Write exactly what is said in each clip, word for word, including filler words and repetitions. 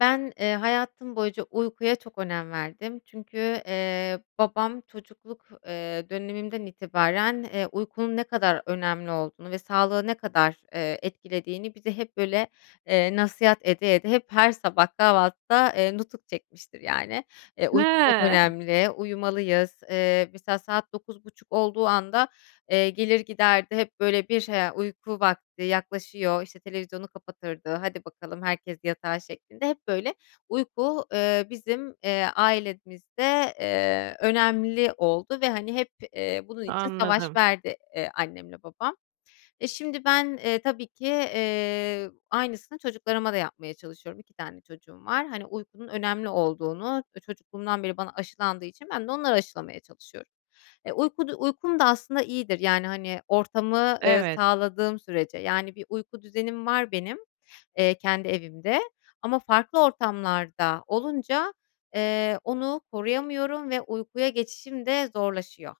Ben, eee, hayatım boyunca uykuya çok önem verdim. Çünkü, eee, babam çocukluk, eee, dönemimden itibaren, eee, uykunun ne kadar önemli olduğunu ve sağlığı ne kadar, eee, etkilediğini bize hep, böyle, eee, nasihat ede ede, hep her sabah kahvaltıda, eee, nutuk çekmiştir, yani. Eee, uyku çok He. önemli. Uyumalıyız. Eee, mesela saat dokuz buçuk olduğu anda, eee, gelir giderdi. Hep böyle bir [unintelligible] "ya, uyku vakti yaklaşıyor", işte, televizyonu kapatırdı, hadi bakalım, herkes yatağa şeklinde. Hep böyle uyku, eee, bizim, eee, ailemizde, eee, önemli oldu ve, hani, hep, eee, bunun için savaş Anladım. verdi, eee, annemle babam. E, şimdi ben, eee, tabii ki, eee, aynısını çocuklarıma da yapmaya çalışıyorum. iki tane çocuğum var. Hani, uykunun önemli olduğunu, eee, çocukluğumdan beri bana aşılandığı için ben de onlara aşılamaya çalışıyorum. Eee, uykudu uykum da aslında iyidir. Yani, hani, ortamı, eee, Evet. sağladığım sürece. Yani, bir uyku düzenim var benim, eee, kendi evimde ama farklı ortamlarda olunca, eee, onu koruyamıyorum ve uykuya geçişim de zorlaşıyor.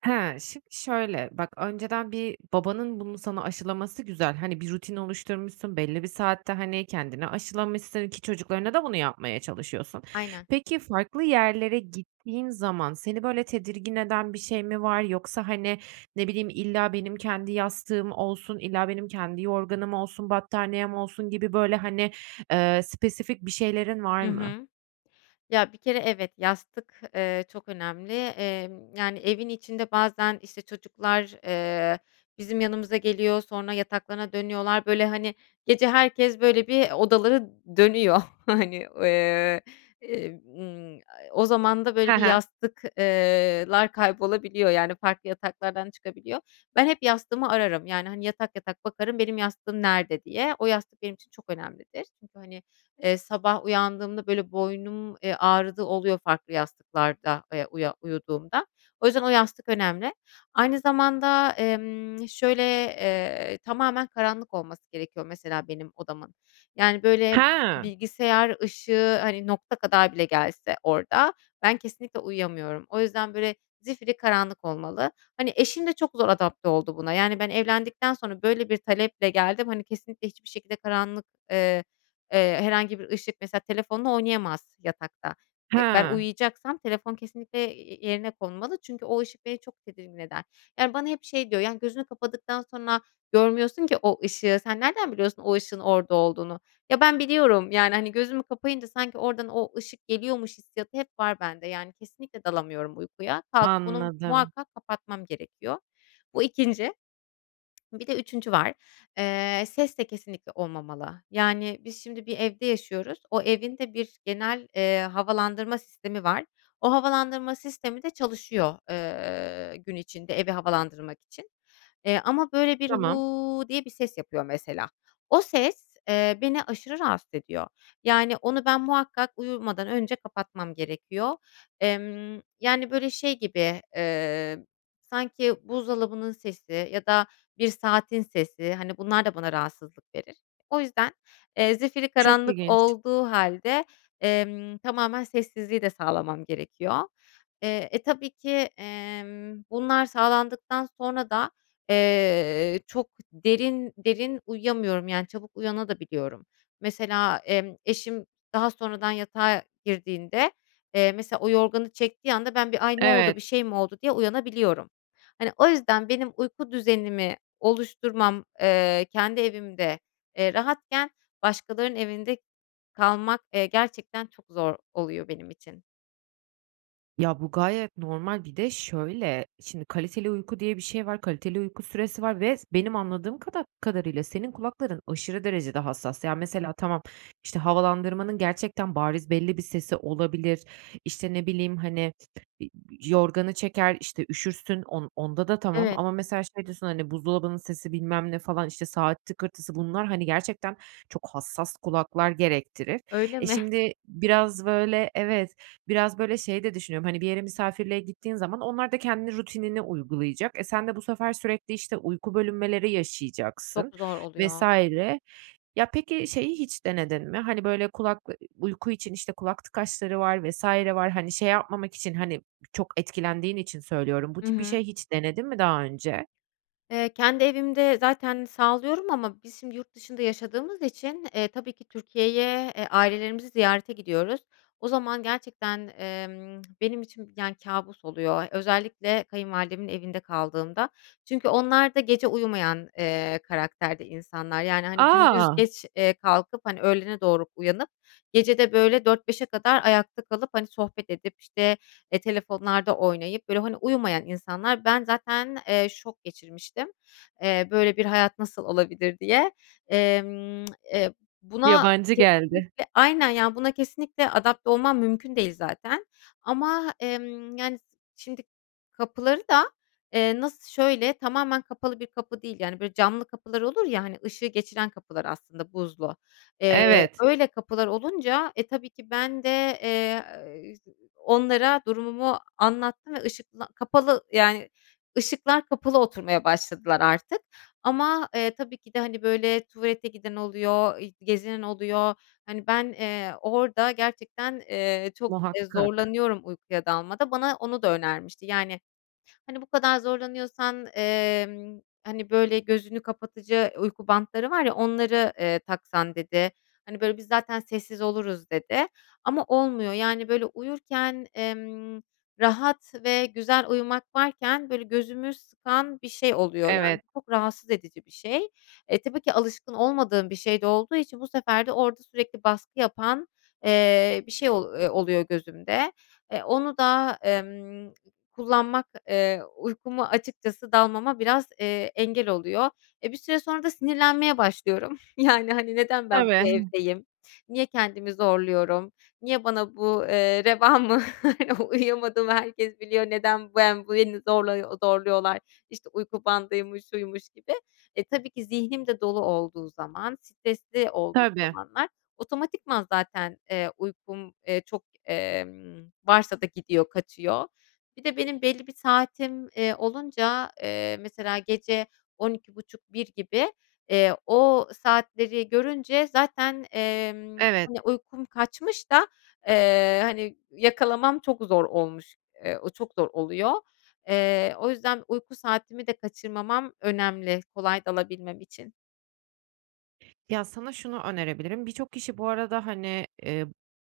Ha, şim şöyle bak önceden bir babanın bunu sana aşılaması güzel. Hani, bir rutin oluşturmuşsun belli bir saatte, hani, kendini aşılamışsın ki çocuklarına da bunu yapmaya çalışıyorsun. Aynen. Peki, farklı yerlere gittiğin zaman seni böyle tedirgin eden bir şey mi var? Yoksa, hani, ne bileyim, illa benim kendi yastığım olsun, illa benim kendi yorganım olsun, battaniyem olsun gibi böyle, hani, eee, spesifik bir şeylerin var Hı mı? hı. Ya, bir kere, evet, yastık, eee, çok önemli. Emm, yani, evin içinde bazen, işte, çocuklar, eee, bizim yanımıza geliyor. Sonra yataklarına dönüyorlar. Böyle, hani, gece herkes, böyle, bir odaları dönüyor. Hani, eee, ımm, a e o zaman da He böyle bir he. yastık eee, lar kaybolabiliyor. Yani, farklı yataklardan çıkabiliyor. Ben hep yastığımı ararım. Yani, hani, yatak yatak bakarım benim yastığım nerede diye. O yastık benim için çok önemlidir. Çünkü, hani, eee, sabah uyandığımda böyle boynum, eee, ağrıdığı oluyor farklı yastıklarda, eee, uya uyuduğumda. O yüzden o yastık önemli. Aynı zamanda, emm şöyle: Eee, tamamen karanlık olması gerekiyor mesela benim odamın. Yani, böyle, He. bilgisayar ışığı, hani, nokta kadar bile gelse orada ben kesinlikle uyuyamıyorum. O yüzden, böyle, zifirî karanlık olmalı. Hani, eşim de çok zor adapte oldu buna. Yani, ben evlendikten sonra böyle bir taleple geldim. Hani, kesinlikle hiçbir şekilde karanlık, eee, eee, herhangi bir ışık mesela telefonla oynayamaz yatakta. Eee, ben Hıı. uyuyacaksam telefon kesinlikle, eee, yerine konmalı çünkü o ışık beni çok tedirgin eder. Yani, bana hep şey diyor, yani, "Gözünü kapadıktan sonra görmüyorsun ki o ışığı. Sen nereden biliyorsun o ışığın orada olduğunu?" Ya ben biliyorum. Yani, hani, gözümü kapayınca sanki oradan o ışık geliyormuş hissiyatı hep var bende. Yani, kesinlikle dalamıyorum uykuya. Kalkıp onu Anladım. muhakkak kapatmam gerekiyor. Bu ikinci. Bir de üçüncü var. Eee, ses de kesinlikle olmamalı. Yani, biz şimdi bir evde yaşıyoruz. O evin de bir genel, eee, havalandırma sistemi var. O havalandırma sistemi de çalışıyor, eee, gün içinde evi havalandırmak için, eee, ama böyle bir Tamam. "hu" diye bir ses yapıyor mesela. O ses, eee, beni aşırı rahatsız ediyor. Yani, onu ben muhakkak uyumadan önce kapatmam gerekiyor. Emm, yani, böyle şey gibi, emm, sanki buzdolabının sesi ya da bir saatin sesi, hani, bunlar da bana rahatsızlık verir. O yüzden, eee, zifirî Çok karanlık ilginç. olduğu hâlde, emm, tamamen sessizliği de sağlamam gerekiyor. Eee, eee, tabii ki, emm, bunlar sağlandıktan sonra da, eee, çok derin, derin uyuyamıyorum. Yani çabuk uyana da biliyorum. Mesela, emm, eşim daha sonradan yatağa girdiğinde, eee, mesela o yorganı çektiği anda ben bir, "Ay, ne Evet. oldu, şey mi oldu?" diye uyanabiliyorum. Hani, o yüzden benim uyku düzenimi oluşturmam, eee, kendi evimde, eee, rahatken başkalarının evinde kalmak, eee, gerçekten çok zor oluyor benim için. Ya bu gayet normal. Bir de, şöyle, şimdi kaliteli uyku diye bir şey var, kaliteli uyku süresi var ve benim anladığım kada kadarıyla senin kulakların aşırı derecede hassas. Ya mesela tamam, işte, havalandırmanın gerçekten bariz belli bir sesi olabilir, işte, ne bileyim, hani, ııı, yorganı çeker, işte, üşürsün, on onda da tamam Evet. ama mesela şey diyorsun, hani, buzdolabının sesi, bilmem ne, falan, işte, saat tıkırtısı bunlar, hani, gerçekten çok hassas kulaklar gerektirir. Öyle E, mi? şimdi, biraz böyle evet, biraz böyle şeyi de düşünüyorum, hani, bir yere misafirliğe gittiğin zaman onlar da kendi rutinini uygulayacak. E, sen de bu sefer sürekli, işte, uyku bölünmeleri yaşayacaksın Çok zor vs. oluyor. Ya peki, şeyi hiç denedin mi? Hani, böyle, kulak [unintelligible] uyku için, işte, kulak tıkaçları var vs. var. Hani, şey yapmamak için, hani, çok etkilendiğin için söylüyorum. Bu Hı tip bir hı. şey hiç denedin mi daha önce? Eee, kendi evimde zaten sağlıyorum ama biz şimdi yurt dışında yaşadığımız için, eee, tabii ki Türkiye'ye, eee, ailelerimizi ziyarete gidiyoruz. O zaman gerçekten, emm benim için yani kâbus oluyor. Özellikle kayınvalidemin evinde kaldığımda. Çünkü onlar da gece uyumayan, eee, karakterde insanlar, yani, hani, gündüz A! geç, eee, kalkıp, hani, öğlene doğru uyanıp gece de, böyle, dört beşe kadar ayakta kalıp, hani, sohbet edip, işte, eee, telefonlarda oynayıp, böyle, hani, uyumayan insanlar. Ben zaten, eee, şok geçirmiştim. Eee, böyle bir hayat nasıl olabilir diye. Emm, eee, buna Yabancı geldi. kesinlikle, aynen, ya buna kesinlikle adapte olmam mümkün değil zaten ama, emm, yani, şimdi kapıları da, eee, nasıl, şöyle tamamen kapalı bir kapı değil. Yani böyle camlı kapılar olur ya, hani, ışığı geçiren kapılar aslında buzlu. Eee, Evet. öyle kapılar olunca, e, tabii ki ben de, eee [unintelligible] onlara durumumu anlattım ve ışıkla kapalı, yani, ışıklar kapalı oturmaya başladılar artık. Ama, eee, tabii ki de, hani, böyle tuvalete giden oluyor, ııı, gezinen oluyor. Hani, ben, eee, orada gerçekten, eee, çok Muhakkak. zorlanıyorum uykuya dalmada. Bana onu da önermişti. Yani, hani, bu kadar zorlanıyorsan, eee, hani, böyle gözünü kapatıcı uyku bantları var ya, "Onları, eee, taksan." dedi. Hani, "Biz zaten sessiz oluruz." dedi ama olmuyor. Yani, böyle uyurken, emm, rahat ve güzel uyumak varken böyle gözümü sıkan bir şey oluyor, yani. Evet. Bu çok rahatsız edici bir şey. E, tabii ki alışkın olmadığım bir şey de olduğu için bu sefer de orada sürekli baskı yapan, eee, bir şey ol oluyor gözümde. Eee, onu da, emm kullanmak, eee, uykumu açıkçası dalmama biraz, eee, engel oluyor. Eee, bir süre sonra da sinirlenmeye başlıyorum. Yani, hani, "Neden ben bu [unintelligible] evdeyim? Niye kendimi zorluyorum? Niye bana bu, eee, reva mı, uyuyamadığımı herkes biliyor. Neden ben bu beni zorla zorluyorlar? İşte, uyku bandıymış, şuymuş gibi." E, tabii ki zihnim de dolu olduğu zaman, stresli olduğum Tabii. zamanlar otomatikman zaten, eee, uykum, eee, çok, eee, varsa da gidiyor, kaçıyor. Bir de benim belli bir saatim, eee, olunca, eee, mesela gece on iki buçuk bir gibi, eee, o saatleri görünce zaten, emm, Evet. hani, uykum kaçmış da, eee, hani, yakalamam çok zor olmuş. Eee, o çok zor oluyor. Eee, o yüzden uyku saatimi de kaçırmamam önemli, kolay dalabilmem için. Ya, sana şunu önerebilirim, birçok kişi bu arada, hani Eee,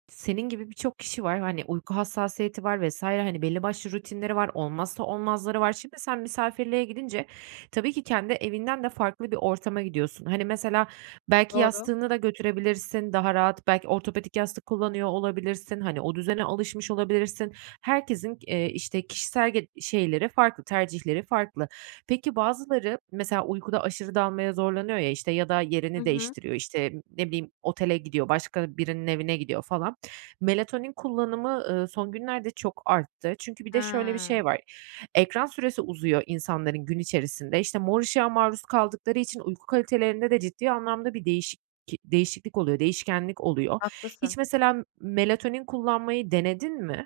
senin gibi birçok kişi var, hani, uyku hassasiyeti var vs. hani, belli başlı rutinleri var, olmazsa olmazları var. Şimdi sen misafirliğe gidince tabii ki kendi evinden de farklı bir ortama gidiyorsun. Hani, mesela, belki Doğru. yastığını da götürebilirsin daha rahat, belki ortopedik yastık kullanıyor olabilirsin, hani, o düzene alışmış olabilirsin. Herkesin g eee, işte, kişisel ge şeyleri farklı, tercihleri farklı. Peki, bazıları, mesela, uykuda aşırı dalmaya zorlanıyor ya, işte, ya da Hı yerini hı. değiştiriyor, işte, ne bileyim, otele gidiyor, başka birinin evine gidiyor falan. Melatonin kullanımı, ııı, son günlerde çok arttı. Çünkü bir de şöyle bir şey He. var, ekran süresi uzuyor insanların gün içerisinde. İşte, mor ışığa maruz kaldıkları için uyku kalitelerinde de ciddi anlamda bir değişik ki değişiklik oluyor, değişkenlik oluyor. Hiç Haklısın. mesela m melatonin kullanmayı denedin mi?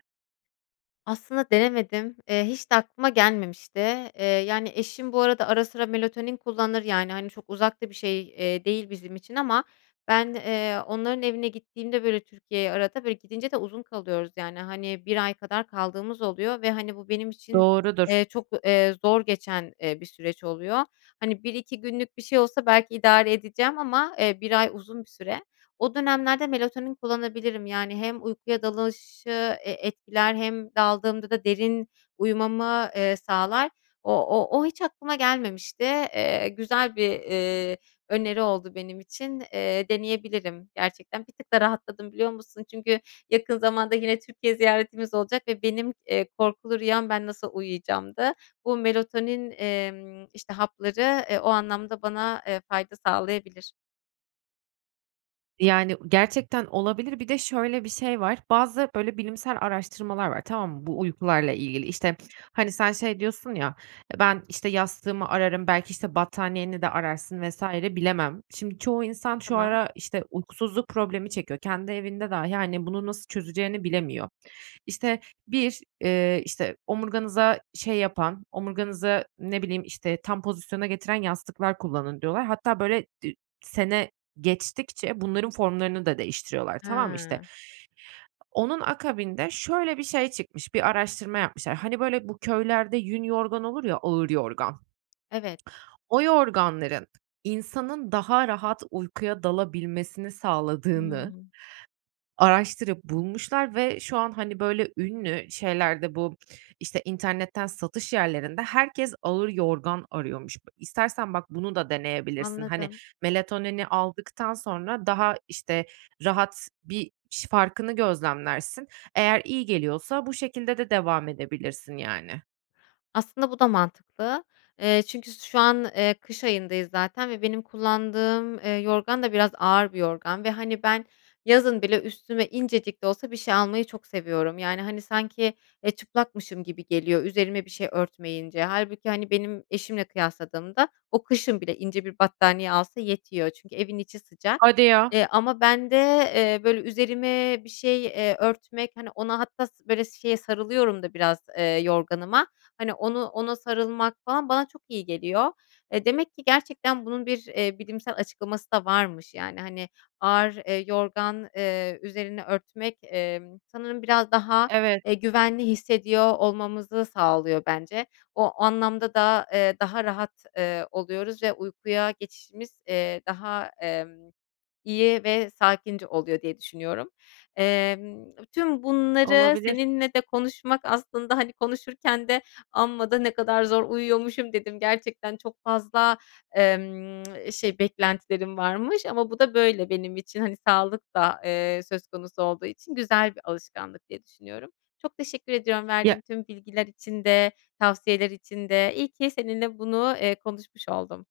Aslında denemedim. Eee, hiç de aklıma gelmemişti. Eee, yani, eşim bu arada ara sıra melatonin kullanır. Yani, hani, çok uzak da bir şey, eee, değil bizim için ama ben, eee, onların evine gittiğimde, böyle, Türkiye'ye arada böyle, gidince de uzun kalıyoruz, yani, hani, bir ay kadar kaldığımız oluyor ve, hani, bu benim için, Doğrudur. eee, çok, eee, zor geçen, eee, bir süreç oluyor. Hani, bir iki günlük bir şey olsa belki idare edeceğim ama, eee, bir ay uzun bir süre. O dönemlerde melatonin kullanabilirim. Yani hem uykuya dalışı e etkiler hem daldığımda da derin uyumamı, eee, sağlar. O o o hiç aklıma gelmemişti. Eee, güzel bir, eee, öneri oldu benim için. Eee, deneyebilirim gerçekten. Bir tık da rahatladım biliyor musun? Çünkü yakın zamanda yine Türkiye ziyaretimiz olacak ve benim, eee, korkulu rüyam ben nasıl uyuyacağımdı. Bu melatonin, emm, işte, hapları, eee, o anlamda bana, eee, fayda sağlayabilir. Yani, gerçekten olabilir. Bir de şöyle bir şey var. Bazı, böyle, bilimsel araştırmalar var, tamam mı? Bu uykularla ilgili. İşte, hani, sen şey diyorsun ya, eee, "Ben işte yastığımı ararım, belki, işte, battaniyeni de ararsın vs." bilemem. Şimdi çoğu insan şu Tamam. ara, işte, uykusuzluk problemi çekiyor, kendi evinde dahi, hani, bunu nasıl çözeceğini bilemiyor. İşte, bir, eee, işte omurganıza şey yapan, omurganızı, ne bileyim, işte, tam pozisyona getiren yastıklar kullanın diyorlar. Hatta, böyle, dü sene geçtikçe bunların formlarını da değiştiriyorlar, tamam mı? İşte, Hıı. onun akabinde şöyle bir şey çıkmış, bir araştırma yapmışlar. Hani, böyle, bu köylerde yün yorgan olur ya, ağır yorgan. Evet. O yorganların insanın daha rahat uykuya dalabilmesini sağladığını Hıı. araştırıp bulmuşlar ve şu an, hani, böyle, ünlü şeylerde bu, işte, internetten satış yerlerinde herkes ağır yorgan arıyormuş. İstersen, bak, bunu da deneyebilirsin. Hani, Anladım. melatonini aldıktan sonra daha, işte, rahat bir şi farkını gözlemlersin. Eğer iyi geliyorsa bu şekilde de devam edebilirsin, yani. Aslında bu da mantıklı. Eee, çünkü su şu an, eee, kış ayındayız zaten ve benim kullandığım, eee, yorgan da biraz ağır bir yorgan ve, hani, ben yazın bile üstüme incecik de olsa bir şey almayı çok seviyorum. Yani, hani, sanki, eee, çıplakmışım gibi geliyor, üzerime bir şey örtmeyince. Hâlbuki, hani, benim eşimle kıyasladığımda o kışın bile ince bir battaniye alsa yetiyor. Çünkü evin içi sıcak, Hadi ya. eee, ama ben de, eee, böyle üzerime bir şey, eee, örtmek, hani ona hatta sı böyle şeye sarılıyorum da biraz. Eee, yorganıma, hani onu ona sarılmak falan bana çok iyi geliyor. Eee, demek ki gerçekten bunun bir, eee, bilimsel açıklaması da varmış. Yani, hani, ağır, eee, yorgan, eee, üzerini örtmek, emm, sanırım biraz daha, Evet. eee, güvenli hissediyor olmamızı sağlıyor bence. O anlamda da, eee, daha rahat, eee, oluyoruz ve uykuya geçişimiz, eee, daha, emm, iyi ve sakince oluyor diye düşünüyorum. Emm, tüm bunları Olabilir. seninle de konuşmak aslında, hani, konuşurken de "Amma da ne kadar zor uyuyormuşum." dedim. Gerçekten çok fazla, emm şey beklentilerim varmış ama bu da böyle benim için. Hani, sağlık da, eee, söz konusu olduğu için güzel bir alışkanlık diye düşünüyorum. Çok teşekkür ediyorum verdiğin Ya. tüm bilgiler için de, tavsiyeler için de. İyi ki seninle bunu, eee, konuşmuş oldum.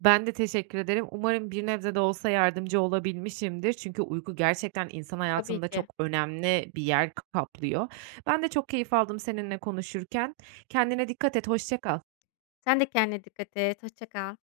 Ben de teşekkür ederim. Umarım bir nebze de olsa yardımcı olabilmişimdir çünkü uyku gerçekten insan Tabii hayatında ki. çok önemli bir yer kaplıyor. Ben de çok keyif aldım seninle konuşurken, kendine dikkat et, hoşça kal. Sen de kendine dikkat et, hoşça kal.